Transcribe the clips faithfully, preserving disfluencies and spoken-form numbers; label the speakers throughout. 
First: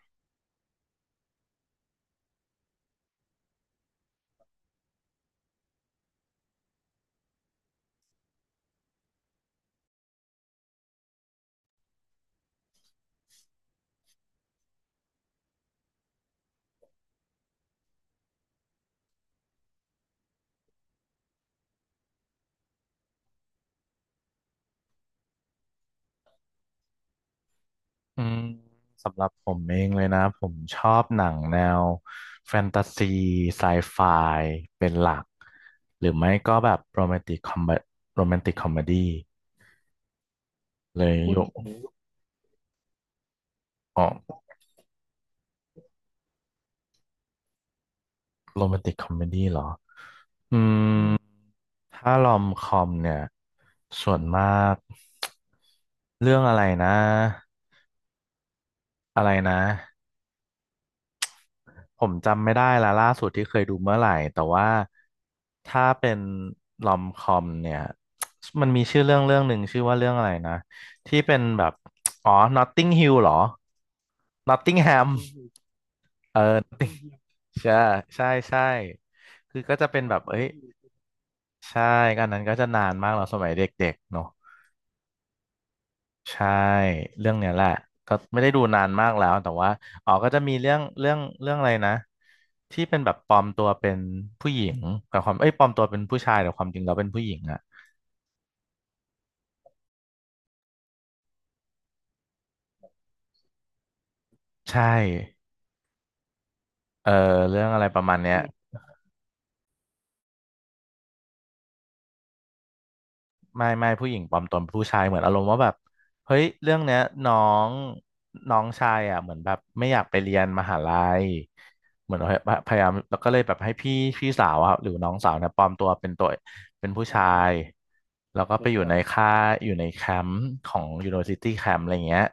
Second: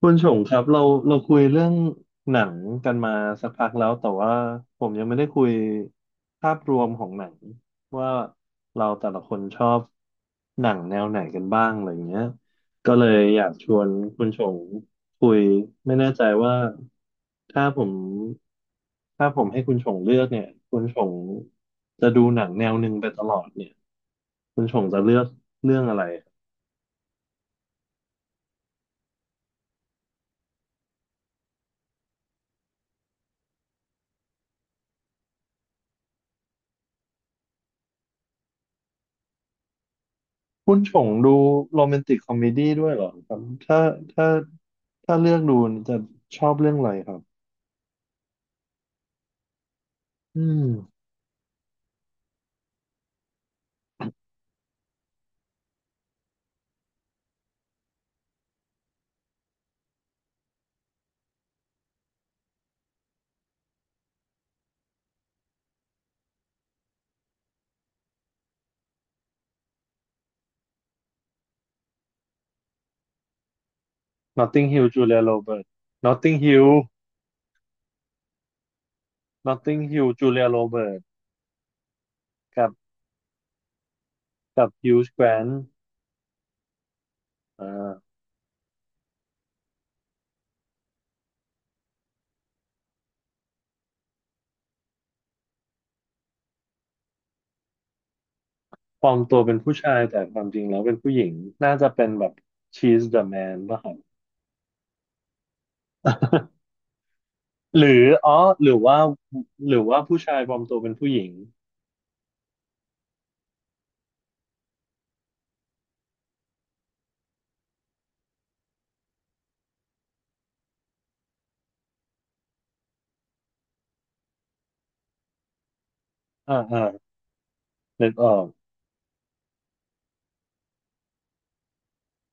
Speaker 1: คุณชงครับเราเราคุยเรื่องหนังกันมาสักพักแล้วแต่ว่าผมยังไม่ได้คุยภาพรวมของหนังว่าเราแต่ละคนชอบหนังแนวไหนกันบ้างอะไรอย่างเงี้ยก็เลยอยากชวนคุณชงคุยไม่แน่ใจว่าถ้าผมถ้าผมให้คุณชงเลือกเนี่ยคุณชงจะดูหนังแนวหนึ่งไปตลอดเนี่ยคุณชงจะเลือกเรื่องอะไร
Speaker 2: อืมสำหรับผมเองเลยนะผมชอบหนังแนวแฟนตาซีไซไฟเป็นหลักหรือไม่ก็แบบโรแมนติกคอมโรแมนติกคอมเมดี้
Speaker 1: คุณช
Speaker 2: เล
Speaker 1: ง
Speaker 2: ยอ
Speaker 1: ดู
Speaker 2: ยยก
Speaker 1: โรแมนติกคอมเมดี้ด้วยเหรอครับถ้า
Speaker 2: อ๋
Speaker 1: ถ้า
Speaker 2: อ
Speaker 1: ถ้าเลือกดูจะชอบเรื่องอะไรครับ
Speaker 2: โรแมนติกคอมเมดี้เหรอ
Speaker 1: อื
Speaker 2: อื
Speaker 1: ม
Speaker 2: มถ้ารอมคอมเนี่ยส่วนมากเรื่องอะไรนะอะไรนะ ผมจำไม่ได้ละล่าสุดที่เคยดูเมื่อไหร่แต่ว่าถ้าเป็นลอมคอมเนี่ย มันมีชื่อเรื่องเรื่องหนึ่งชื่อว่าเรื่องอะไรนะที่เป็นแบบอ๋อ Notting Hill เหรอ
Speaker 1: Notting Hill
Speaker 2: Nottingham
Speaker 1: Julia Roberts Notting Hill
Speaker 2: มใช่ใช่ใช่คือก็จะ
Speaker 1: Notting
Speaker 2: เป็น
Speaker 1: Hill
Speaker 2: แบบเอ้ย
Speaker 1: Julia Roberts
Speaker 2: ใช่อันนั้นก็
Speaker 1: กั
Speaker 2: จะ
Speaker 1: บ
Speaker 2: นานมากเราสมัยเด็กๆเนาะ
Speaker 1: กับ Hugh Grant
Speaker 2: ใช่เรื่องเนี้ยแห
Speaker 1: อ่
Speaker 2: ละก็
Speaker 1: า
Speaker 2: ไม่ได้ดูนานมากแล้วแต่ว่าอ๋อก็จะมีเรื่องเรื่องเรื่องอะไรนะที่เป็นแบบปลอมตัวเป็นผู้หญิงแต่ความเอ้ยปลอมตัวเป็นผู้ชายแต่ความจริงเราเป็นผู้หญิงอะ
Speaker 1: ปลอมตัวเป็นผู้ชายแต่ความจริงแล้วเป็นผู้หญิงน่าจะเป็นแบบ She's the Man ป่ะครับ
Speaker 2: ใช่เออเรื่องอะ
Speaker 1: ห
Speaker 2: ไร
Speaker 1: รื
Speaker 2: ป
Speaker 1: อ
Speaker 2: ระมาณเนี้
Speaker 1: อ๋อ
Speaker 2: ย
Speaker 1: หรือว่าหรือว่าผู้ชายปลอมตัวเป็นผู้หญิง
Speaker 2: ไม่ไม่ผู้หญิงปลอมตนผู้ชายเหมือนอารมณ์ว่าแบบเฮ้ยเรื่องเนี้ยน้องน้องชายอ่ะเหมือนแบบไม่อยากไปเรียนมหาลัยเหมือนพยายามแล้วก็เลยแบบให้พี่พี่สาวอะหรือน้องสาวเนี่ยปลอมตัวเป็นตัว
Speaker 1: อ่าอ่า
Speaker 2: เป็นผู้ชาย
Speaker 1: นึกออ
Speaker 2: แล้ว
Speaker 1: ก
Speaker 2: ก็ไปอยู่ในค่ายอยู่ในแคมป์ของ University Camp อะไรเงี้ย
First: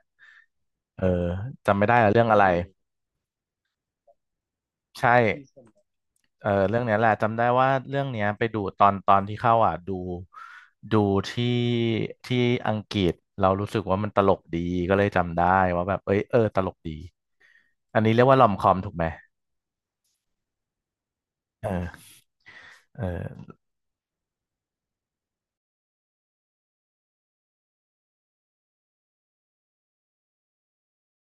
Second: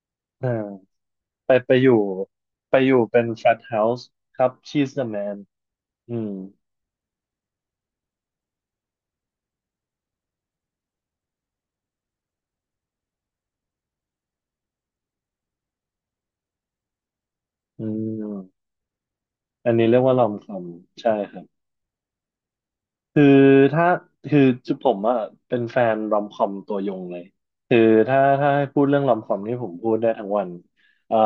Speaker 1: อ่า
Speaker 2: เออ
Speaker 1: ไปไป
Speaker 2: จำ
Speaker 1: อ
Speaker 2: ไม่
Speaker 1: ยู่
Speaker 2: ได้แล้วเรื่องอะไร
Speaker 1: ไปอยู่เป็นแฟตเฮาส์ครับ she's the
Speaker 2: ใช่
Speaker 1: man อืม
Speaker 2: เออเรื่องเนี้ยแหละจำได้ว่าเรื่องเนี้ยไปดูตอนตอนที่เข้าอ่ะดูดูที่ที่อังกฤษเรารู้สึกว่ามันตลกดีก็เลยจำได้ว่าแบบเอ้ยเออตลกดี
Speaker 1: อื
Speaker 2: อันนี้เรียกว่าลอม
Speaker 1: ม
Speaker 2: คอมถูกไหม
Speaker 1: อันนี้เรียกว่ารอมคอมใช่ครับ
Speaker 2: เออเอ
Speaker 1: คือ
Speaker 2: อ
Speaker 1: ถ้าคือจุผมอะเป็นแฟนรอมคอมตัวยงเลยคือถ้าถ้าให้พูดเรื่องรอมคอมนี่ผมพูดได้ทั้งวันเอ่อ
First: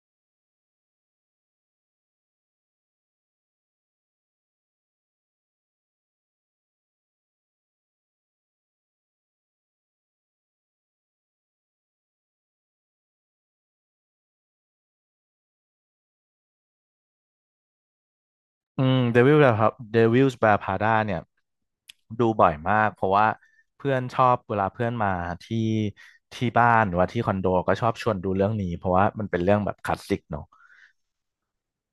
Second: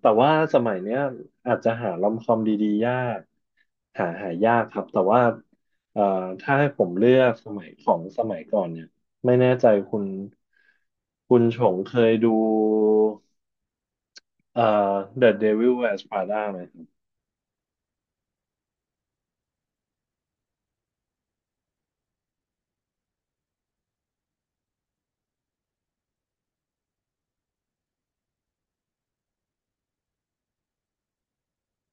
Speaker 1: แต่ว่าสมัยเนี้ยอาจจะหารอมคอมดีๆยากหาหายากครับแต่ว่าเอ่อถ้าให้ผมเลือกสมัยของสมัยก่อนเนี่ยไม่แน่ใจคุณคุณชงเคยดู เอ่อ The Devil Wears Prada ไหมครับ
Speaker 2: อืมเดวิลครับเดวิลส์แวร์พาด้าเนี่ยดูบ่อยมากเพราะว่าเพื่อนชอบเวลาเพื่อนมาที่ที่บ้านหรือว่าที่คอนโดก็ชอบชวนดูเรื่องนี้เพราะว่ามันเป็นเรื่องแบบคลาสสิกเนอะ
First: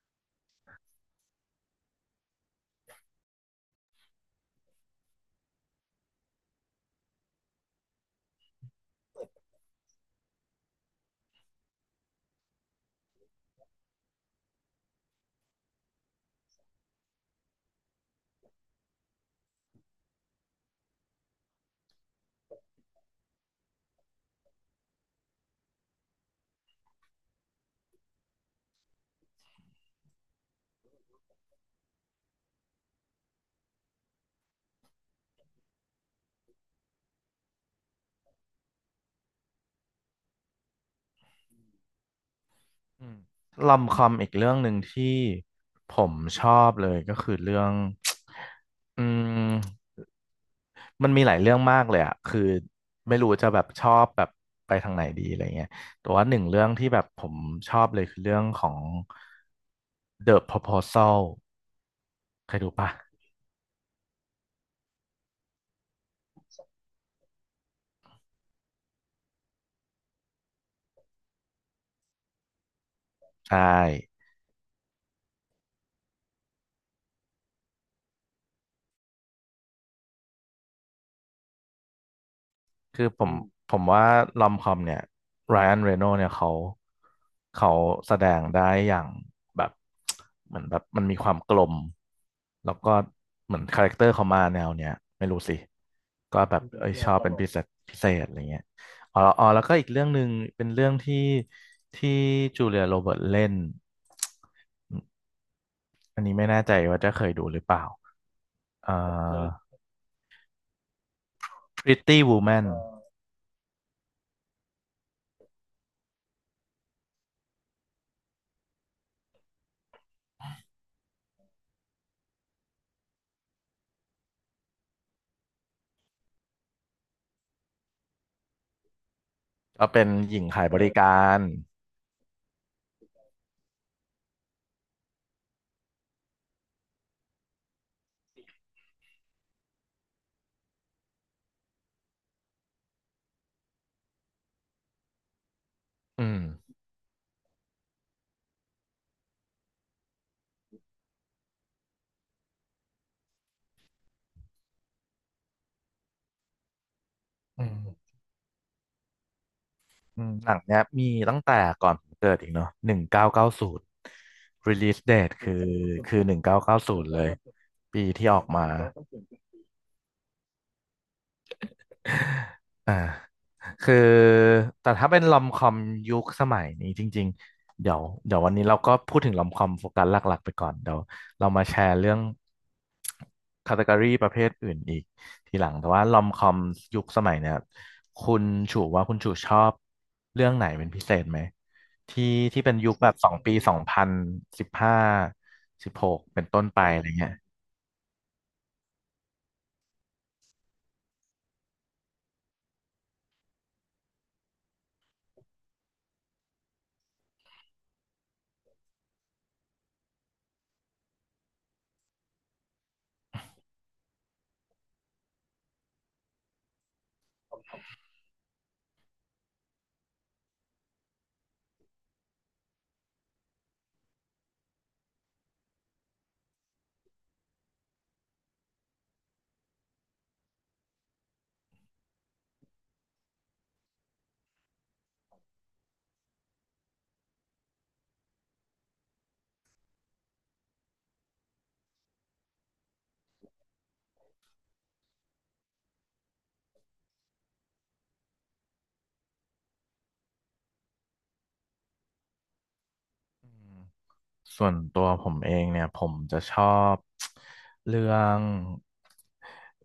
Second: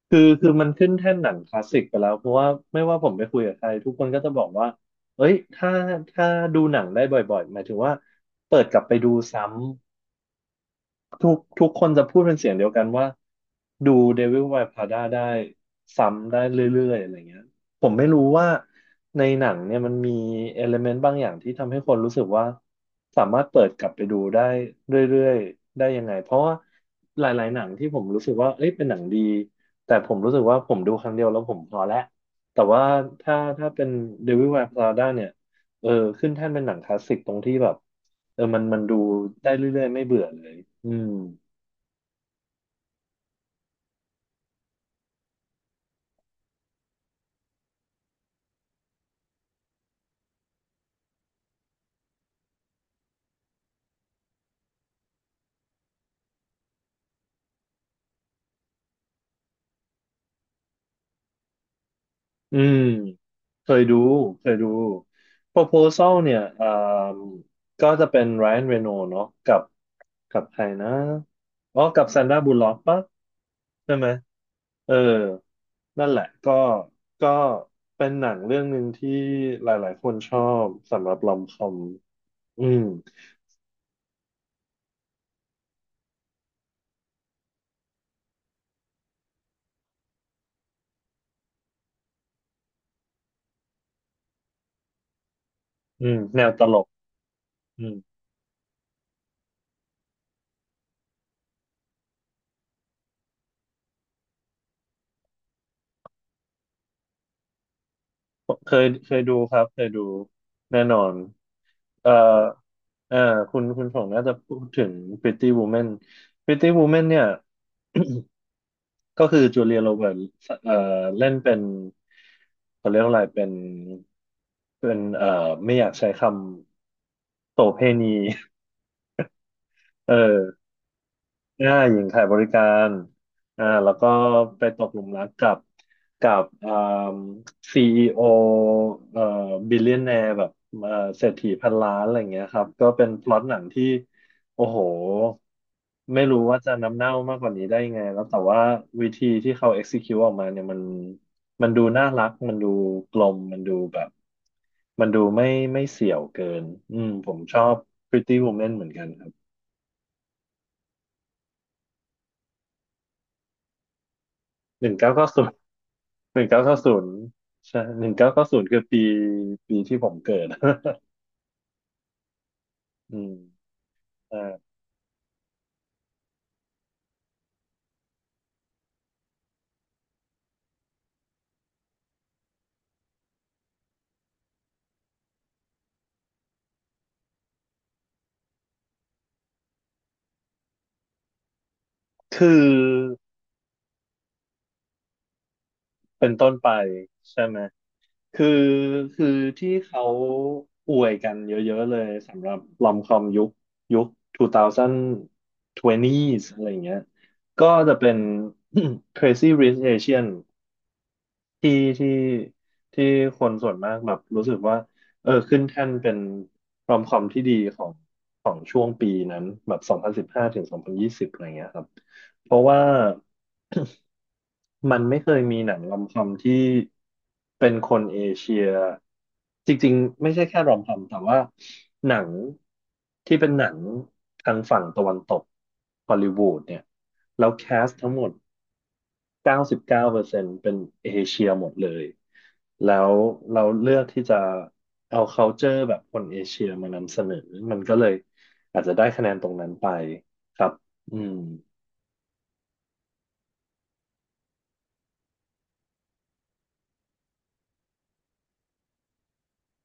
Speaker 1: คือคือมันขึ้นแท่นหนังคลาสสิกไปแล้ว เพราะว่าไม่ว่าผมไปคุยกับใครทุกคนก็จะบอกว่าเอ้ยถ้าถ้าดูหนังได้บ่อยๆหมายถึงว่าเปิดกลับไปดูซ้ำ ทุกทุกคนจะพูดเป็นเสียงเดียวกันว่าดู Devil Wears Prada ได้ซ้ำได้เรื่อยๆอะไรเงี้ยผมไม่รู้ว่าในหนังเนี่ยมันมีเอลเมนต์บางอย่างที่ทำให้คนรู้สึกว่าสามารถเปิดกลับไปดูได้เรื่อยๆได้ยังไงเพราะว่าหลายๆหนังที่ผมรู้สึกว่าเอ้ยเป็นหนังดีแต่ผมรู้สึกว่าผมดูครั้งเดียวแล้วผมพอแล้วแต่ว่าถ้าถ้าเป็น Devil Wears Prada เนี่ย เออขึ้นแท่นเป็นหนังคลาสสิกตรงที่แบบเออมันมันดูได้เรื่อยๆไม่เบื่อเลยอืม
Speaker 2: อืมลอมคอมอีกเรื่องหนึ่งที่ผมชอบเลยก็คือเรื่อง อืมมันมีหลายเรื่องมากเลยอะคือไม่รู้จะแบบชอบแบบไปทางไหนดีอะไรเงี้ยแต่ว่าหนึ่งเรื่องที่แบบผมชอบเลยคือเรื่องของ The Proposal เค
Speaker 1: อื
Speaker 2: ยดู
Speaker 1: ม
Speaker 2: ปะ
Speaker 1: เคยดูเคยดู Proposal เนี่ยอ่าก็จะเป็น Ryan Reynolds เนาะกับกับใครนะอ๋อกับ Sandra Bullock ปะ
Speaker 2: ใช่
Speaker 1: ใช่ไหมเออนั่นแหละก็ก็เป็นหนังเรื่องหนึ่งที่หลายๆคนชอบสำหรับลอมคอมอืม
Speaker 2: คือผมผมว่าลอมคอมเนี่ยไรอันเรโนเนี่ยเขาเขาแสดงได้อย่างแบบเหมือนแบบมันมีความกลมแล้วก็เหมือนคาแรคเตอร์เขามาแนวเนี้ยไม่รู้สิ
Speaker 1: อืม
Speaker 2: ก็
Speaker 1: แนว
Speaker 2: แบ
Speaker 1: ต
Speaker 2: บ
Speaker 1: ลก
Speaker 2: เอ้ยแนชวอบตเป็นลพิกเศษพิเศษอะไรเงี้ยอ๋อแล้วอ๋อแล้วก็อีกเรื่องหนึ่งเป็นเรื่องที่ที่จูเลียโรเบิร์ตเล่นอันนี้ไม่แน่ใจว่าจะเคยดูหรือเปล่า
Speaker 1: เคย
Speaker 2: เอ่อ
Speaker 1: เคยดู
Speaker 2: ไม่เอ
Speaker 1: ครับ
Speaker 2: อ
Speaker 1: เคยดูแน่นอนเอ่อ
Speaker 2: Pretty Woman
Speaker 1: เอ่อคุณคุณผงน่าจะพูดถึง Pretty Woman Pretty Woman เนี่ยก็คือจูเลียโรเบิร์ตเอ่อเล่นเป็นเขาเรียกว่าอะไรเป็นเป็นเอ่อไม่อยากใช้คำโสเภณี
Speaker 2: ก็เป็น
Speaker 1: เอ
Speaker 2: หญิ
Speaker 1: อ
Speaker 2: งขายบเอบริอการ
Speaker 1: อ่าหญิงขายบริการอ่าแล้วก็ไปตกหลุมรักกับกับอ่าซีอีโอเอ่อบิลเลียนแนร์แบบเอ่อเศรษฐีพันล้านอะไรอย่างเงี้ยครับก็เป็นพล็อตหนังที่โอ้โหไม่
Speaker 2: อื
Speaker 1: รู้ว่าจะ
Speaker 2: ม
Speaker 1: น้ำเน่ามากกว่านี้ได้ยังไงแล้วแต่ว่าวิธีที่เขา execute ออกมาเนี่ยมันมันดูน่ารักมันดูกลมมันดูแบบมันดูไม่ไม่เสี่ยวเกินอืมผมชอ
Speaker 2: อื
Speaker 1: บ
Speaker 2: ม
Speaker 1: Pretty Woman เหมือนกันครับ
Speaker 2: อืมหนังเนี้ยมีตั้งแต่ก่อนผมเกิดอีกเนาะหนึ่งเก้าเก้าศูนย์
Speaker 1: หนึ่ง
Speaker 2: release
Speaker 1: เก้าเก็
Speaker 2: date คือ คือหนึ่
Speaker 1: ห
Speaker 2: ง
Speaker 1: นึ่ง
Speaker 2: เก้า
Speaker 1: เก้าเก้า
Speaker 2: เก้า
Speaker 1: ศู
Speaker 2: ศูน
Speaker 1: น
Speaker 2: ย์
Speaker 1: ย์
Speaker 2: เลย
Speaker 1: ใช่
Speaker 2: ปี
Speaker 1: หนึ่ง
Speaker 2: ที่
Speaker 1: เก้า
Speaker 2: ออ
Speaker 1: เก้า
Speaker 2: ก
Speaker 1: ศูน
Speaker 2: มา
Speaker 1: ย์คือปีปีที่ผมเกิด
Speaker 2: อ่า
Speaker 1: อืม
Speaker 2: คือ
Speaker 1: อ่า
Speaker 2: แต่ถ้าเป็นลอมคอมยุคสมัยนี้จริงๆเดี๋ยวเดี๋ยววันนี้เราก็พูดถึงลอมคอมโฟกัสหลักๆไปก่อนเดี๋ยวเรามาแชร์เรื่องคาต e ก o รีประเภทอื่นอีกทีหลังแต่ว่าลอมคอมยุคสมัยเนี่ยคุณชูว่าคุณชูชอบเรื่องไหนเป็นพิเศษไหมที่
Speaker 1: คื
Speaker 2: ที่
Speaker 1: อ
Speaker 2: เป็นยุคแบบสองปีสองพันสิบห้าสิบหก
Speaker 1: เป็น
Speaker 2: เป็น
Speaker 1: ต้น
Speaker 2: ต้น
Speaker 1: ไป
Speaker 2: ไปอะไรเงี้ย
Speaker 1: ใช่ไหมคือคือที่เขาอวยกันเยอะๆเลยสำหรับลอมคอมยุคยุค สองพันยี่สิบ องพันยี่สิบอะไรอย่างเงี้ยก็จะเป็น Crazy Rich Asian ที่ที่ที่คนส่วนมากแบบรู้สึกว่าเออขึ้นแท่นเป็นรอมคอมที่ดีของของช่วงปีนั้นแบบสองพันสิบห้าถึงสองพันยี่สิบอะไรเงี้ยครับเพราะว่า มันไม่เคยมีหนังรอมคอมที่เป็นคนเอเชียจริงๆไม่ใช่แค่รอมคอมแต่ว่าหนังที่เป็นหนังทางฝั่งตะวันตกฮอลลีวูดเนี่ยแล้วแคสทั้งหมดเก้าสิบเก้าเปอร์เซ็นต์เก้าเปอร์เซ็นต์เป็นเอเชียหมดเลยแล้วเราเลือกที่จะเอา culture แบบคนเอเชียมานำเสนอมันก็เลยอาจจะได้คะแนนตรงนั้นไปครับอืม
Speaker 2: อืม ส่วนตัวผมเองเนี่ยผมจะชอบ เรื่อง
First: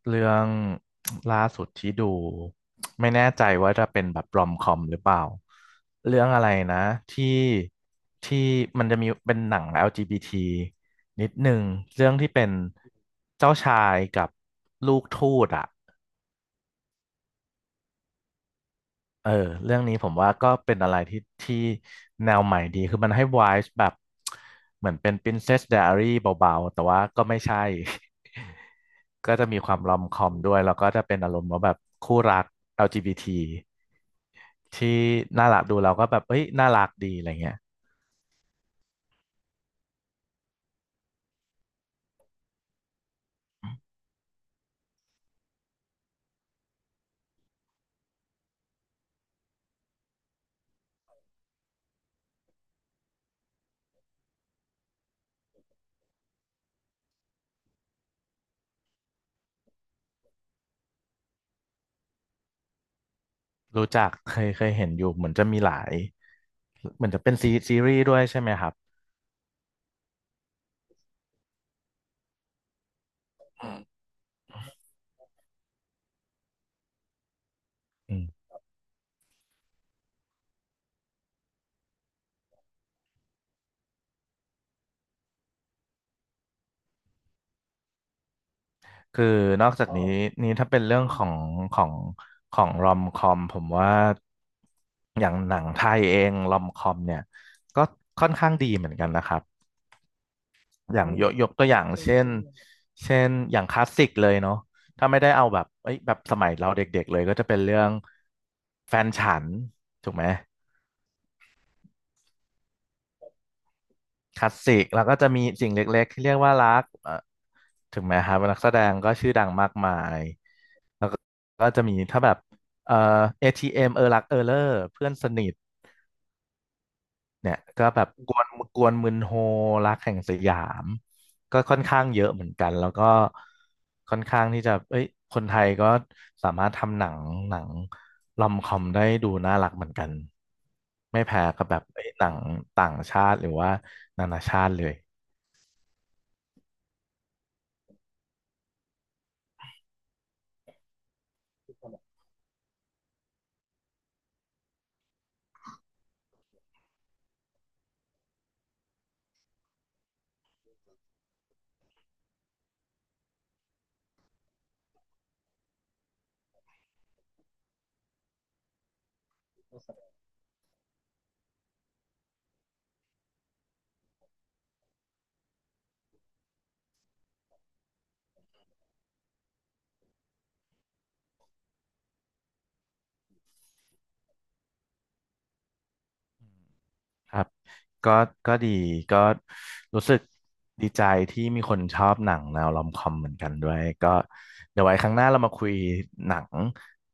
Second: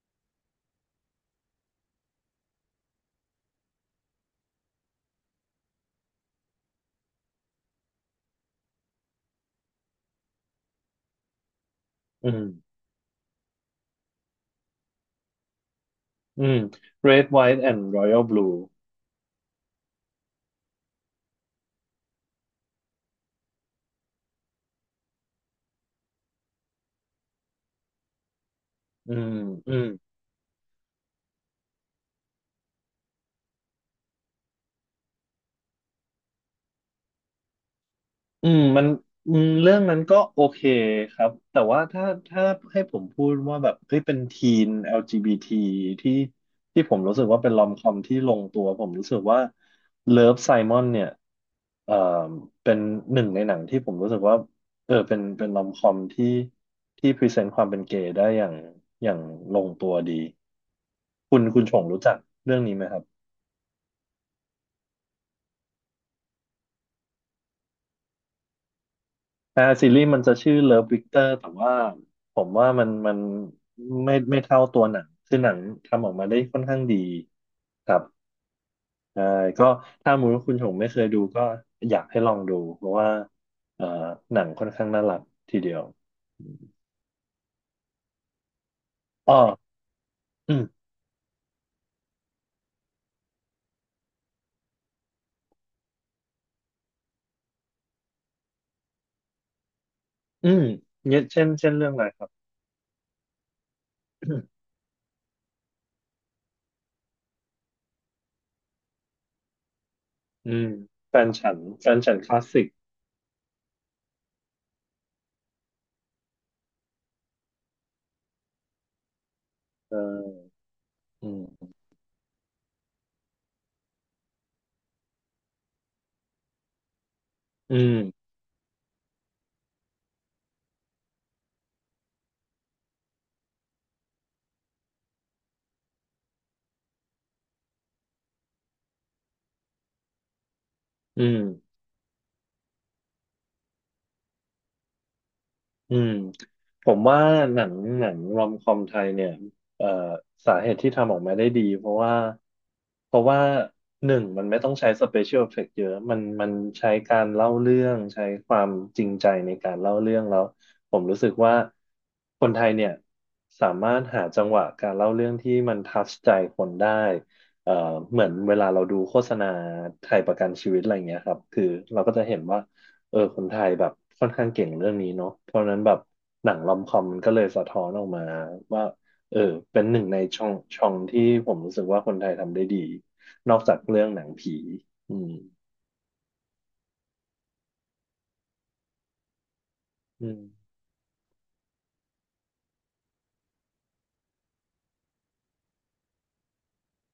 Speaker 2: เรื่อง ล่าสุดที่ดูไม่แน่ใจว่าจะเป็นแบบรอมคอมหรือเปล่าเรื่องอะไรนะที่ที่มันจะมีเป็นหนัง แอล จี บี ที นิดหนึ่งเรื่อง
Speaker 1: อื
Speaker 2: ที่
Speaker 1: ม
Speaker 2: เป็นเจ้าชายกับลูกทูตอ่ะ
Speaker 1: อืม Red White and Royal Blue
Speaker 2: เออเรื่องนี้ผมว่าก็เป็นอะไรที่ที่แนวใหม่ดีคือมันให้ w i v e แบบเหมือนเป็น Princess Diary เบาๆแต่ว่าก็ไม่ใช่
Speaker 1: อื ม
Speaker 2: ก็จะมีค
Speaker 1: อื
Speaker 2: วาม
Speaker 1: ม
Speaker 2: รอมคอมด้วยแล้วก็จะเป็นอารมณ์ว่าแบบคู่รัก แอล จี บี ที ทีที่น่ารักดูเราก็แบบเอ้ยน่ารักดีอะไรเงี้ย
Speaker 1: อืมมันอืมเรื่องนั้นก็โอเคครับ แต่ว่าถ้าถ้าให้ผมพูดว่าแบบเฮ้ยเป็นทีน แอล จี บี ที ทีที่ที่ผมรู้สึกว่าเป็นลอมคอมที่ลงตัว ผมรู้สึกว่า Love Simon เนี่ยเอ่อเป็นหนึ่งในหนังที่ผมรู้สึกว่าเออเป็นเป็นลอมคอมที่ที่พรีเซนต์ความเป็นเกย์ได้อย่างอย่างลงตัวดี คุณคุณชงรู้จักเรื่องนี้ไหมครับ
Speaker 2: รู้จักเคยเคยเห็นอยู่เหมือนจะมีหลายเหมือนจะเป็นซีซีรีส์ด้วยใช่ไหมครับ
Speaker 1: อ่าซีรีส์มันจะชื่อ Love Victor แต่ว่าผมว่ามันมันไม่ไม่เท่าตัวหนัง คือหนังทำออกมาได้ค่อนข้างดีครับ
Speaker 2: อืม
Speaker 1: ใช่ก็ถ้ามูลคุณชงไม่เคยดูก็อยากให้ลองดูเพราะว่าเอ่อหนังค่อนข้างน่ารักทีเดียว
Speaker 2: คือ
Speaker 1: อ๋อ
Speaker 2: นอกจากนี้นี้
Speaker 1: อืม
Speaker 2: ถ้าเป็นเรื่องของของของรอมคอมผมว่าอย่างหนังไทยเองรอมคอมเนี่ยก็ค่อนข้างดีเหมือนกันนะครับ
Speaker 1: อืม
Speaker 2: อย่าง
Speaker 1: เนี่ย
Speaker 2: ยก
Speaker 1: เช่
Speaker 2: ย
Speaker 1: น
Speaker 2: กตัว
Speaker 1: เช่น
Speaker 2: อย่า
Speaker 1: เรื่
Speaker 2: ง
Speaker 1: องอะไร
Speaker 2: เช่
Speaker 1: ครั
Speaker 2: น
Speaker 1: บ
Speaker 2: เช่นอย่างคลาสสิกเลยเนาะถ้าไม่ได้เอาแบบเอ้ยแบบสมัยเราเด็กๆเลยก็จะเป็นเรื่องแฟนฉันถูกไหม
Speaker 1: อืมแฟนฉันแฟนฉันคลาสสิก
Speaker 2: คลาสสิกแล้วก็จะมีสิ่งเล็กๆที่เรียกว่ารักเอ่อถึงแม้ครับนักแสดงก็ชื่อดังมาก
Speaker 1: เ
Speaker 2: มาย
Speaker 1: ออ
Speaker 2: แล้วก็
Speaker 1: อื
Speaker 2: ก็
Speaker 1: ม
Speaker 2: จะมีถ้าแบบเอ่อ เอ ที เอ็ม เอมเออรักเออเลอร์เพื่อนสนิทเนี่ย
Speaker 1: อื
Speaker 2: ก็
Speaker 1: ม
Speaker 2: แบบกวนกวนมึนโฮรักแห่งสยามก็ค่อนข้างเยอะเหมือนกันแล้วก็ค่อนข้างที่จะเอ้ยคนไทยก็สามารถทำหนังหนังลอมคอมได้ดูน่ารักเหมือนกัน
Speaker 1: อื
Speaker 2: ไม่
Speaker 1: ม
Speaker 2: แพ้กับแบบเอ้ยหนังต่างชาติหรือว่านานาชาติเลย
Speaker 1: อืมผมว่าหนังหนังรอมคอมไทยเนี่ยเอ่อสาเหตุที่ทำออกมาได้ดีเพราะว่าเพราะว่าหนึ่งมันไม่ต้องใช้สเปเชียลเอฟเฟกต์เยอะมันมันใช้การเล่าเรื่องใช้ความจริงใจในการเล่าเรื่องแล้วผมรู้สึกว่าคนไทยเนี่ยสามารถหาจังหวะการเล่าเรื่องที่มันทัชใจคนได้เอ่อเหมือนเวลาเราดูโฆษณาไทยประกันชีวิตอะไรเงี้ยครับคือเราก็จะเห็นว่า เออคนไทยแบบค่อนข้างเก่งเรื่องนี้เนาะเพราะฉะนั้นแบบหนังรอมคอมมันก็เลยสะท้อนออกมาว่าเออเป็นหนึ่งในช่องช่องที่ผมรู้สึกว่าคนไทยทำได้ดีนอกจากเรื่องหนังผีอืม
Speaker 2: ครับก็ก็ดีก็รู้สึก
Speaker 1: อืม
Speaker 2: ดีใจที่มีคนชอบหนังแนวรอมคอมเหมือนกันด้วยก็เดี๋ยวไว้ครั้งหน้าเรามาคุยหนัง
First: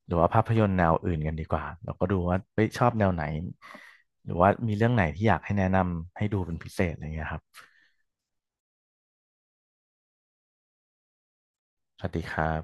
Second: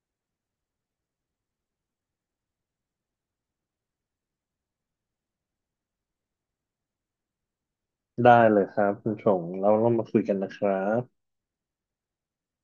Speaker 2: หรือว่าภาพยนตร์แนวอื่นกันดีกว่าเราก็ดูว่าเฮ้ยชอบแนวไหนหรือว่ามีเรื่องไหนที่อยากให้แนะนำให้ดูเป็นพิเศษอะไรเงี้ยครับ
Speaker 1: ได้เลยครับคุณชงเราเรามาคุยกันนะครับ
Speaker 2: สวัสดีครับ